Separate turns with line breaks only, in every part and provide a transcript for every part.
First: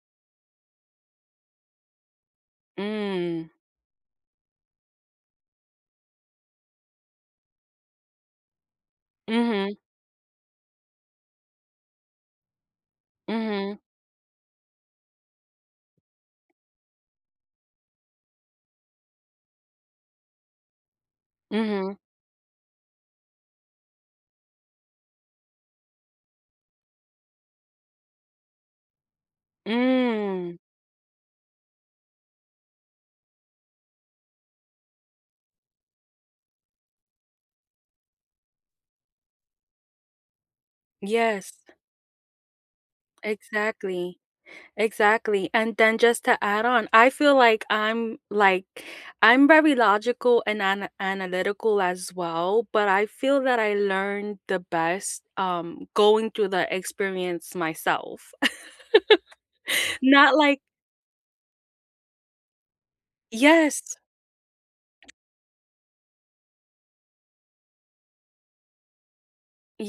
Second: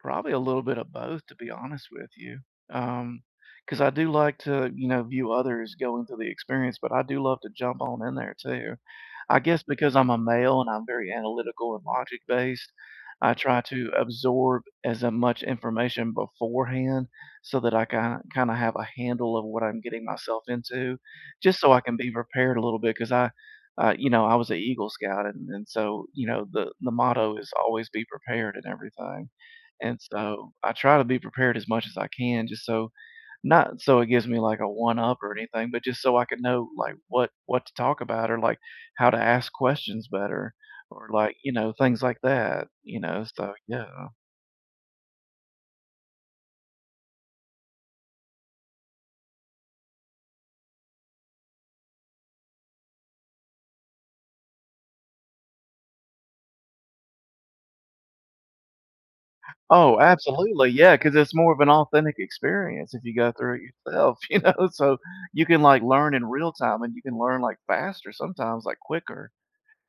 Probably a little bit of both, to be honest with you, um,
Mm.
'cause I do like to, you know, view others going through the experience, but I do love to jump on in there too. I guess
Mhm.
because I'm a male and I'm very analytical and logic based, I try
Mhm.
to absorb as a much information beforehand so that I ki kinda have a handle of what I'm getting myself into just so I can
Mhm.
be prepared a little bit 'cause I, uh, you know, I was a Eagle Scout, and and so, you know, the the motto is "Always Be Prepared." and everything. And so
Mm.
I try to be prepared as much as I can just so not so it gives me, like, a one up or anything, but just so I could know, like, what what to talk about or, like, how to ask questions better or, like, you
Yes.
know, things like that, you know? So yeah.
Exactly, exactly. And then just to add on, I feel like I'm, like, I'm very logical and ana analytical as well, but I feel that I learn the best, um, going through the experience myself.
Oh,
Not like
absolutely. Yeah, 'cause it's more of an authentic experience if you go through it
Yes.
yourself, you know? So you can, like, learn in real time, and you can learn, like, faster sometimes, like, quicker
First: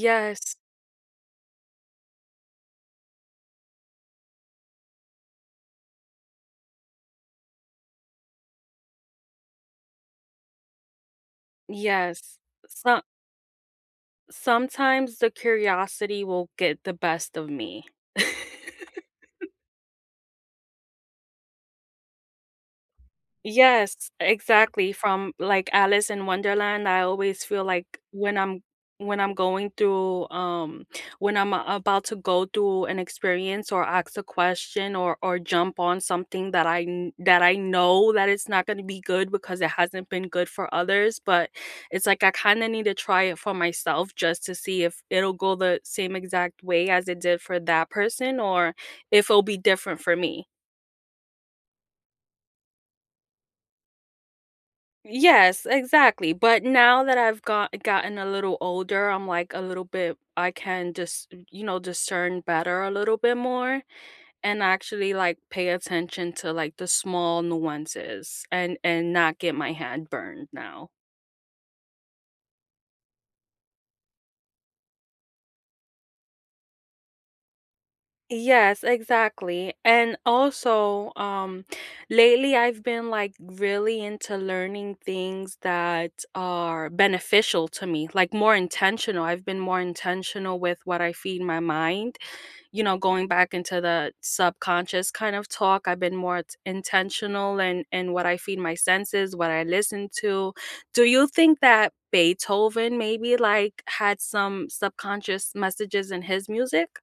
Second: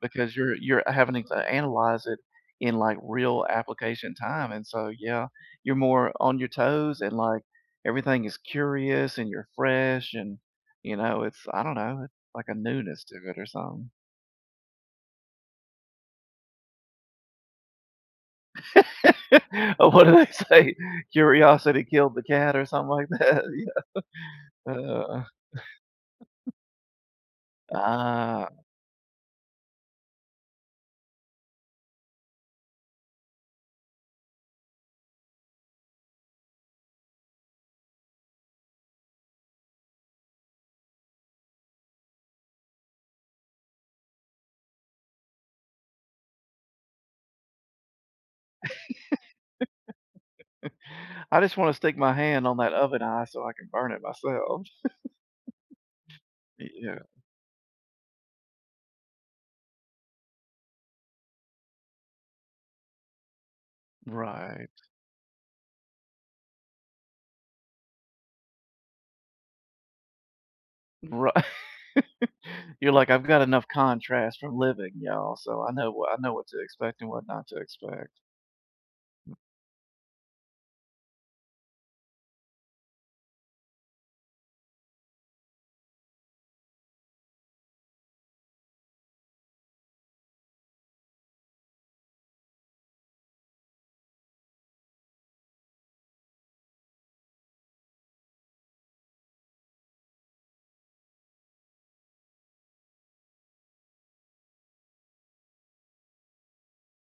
because you're you're having it to analyze it in, like, real application time, and so, yeah, you're more on your toes and, like, everything is curious and you're fresh and, you know, it's, I don't know,
Yes.
like a
So
newness to or something
Sometimes the curiosity will get the best of me.
Oh, what did they say? Curiosity killed the cat or something like that, yeah.
Yes, exactly.
Uh.
From, like, Alice in Wonderland, I always feel like when
Ah.
I'm when I'm going through, um when I'm a about to go through an experience or ask a question or or jump on something that I kn that I know that it's not gonna be good because it hasn't been good for others, but it's like I kinda need to try it for myself just to see if it'll go the same exact way as it did for that person or if it'll be different for me.
I just wanna stick my hand on that oven eye so I can burn it myself.
Yes, exactly, but
Yeah.
now that I've go gotten a little older, I'm, like, a little bit I can just, y you know, discern better a little bit more and
Right.
actually, like, pay attention to like the small nuances and and not get my hand burned now.
Right. You're like, "I've got enough contrast from living, y'all, so I know wha I know what to expect and what not to expect."
Yes, exactly. And also, um, lately I've been, like, really into learning things that are beneficial to me, like, more intentional, I've been more intentional with what I feed my mind, you know, going back into the subconscious kind of talk, I've been more t intentional in in what I feed my senses, what I listen to. Do you think that Beethoven maybe like had some subconscious messages in his music?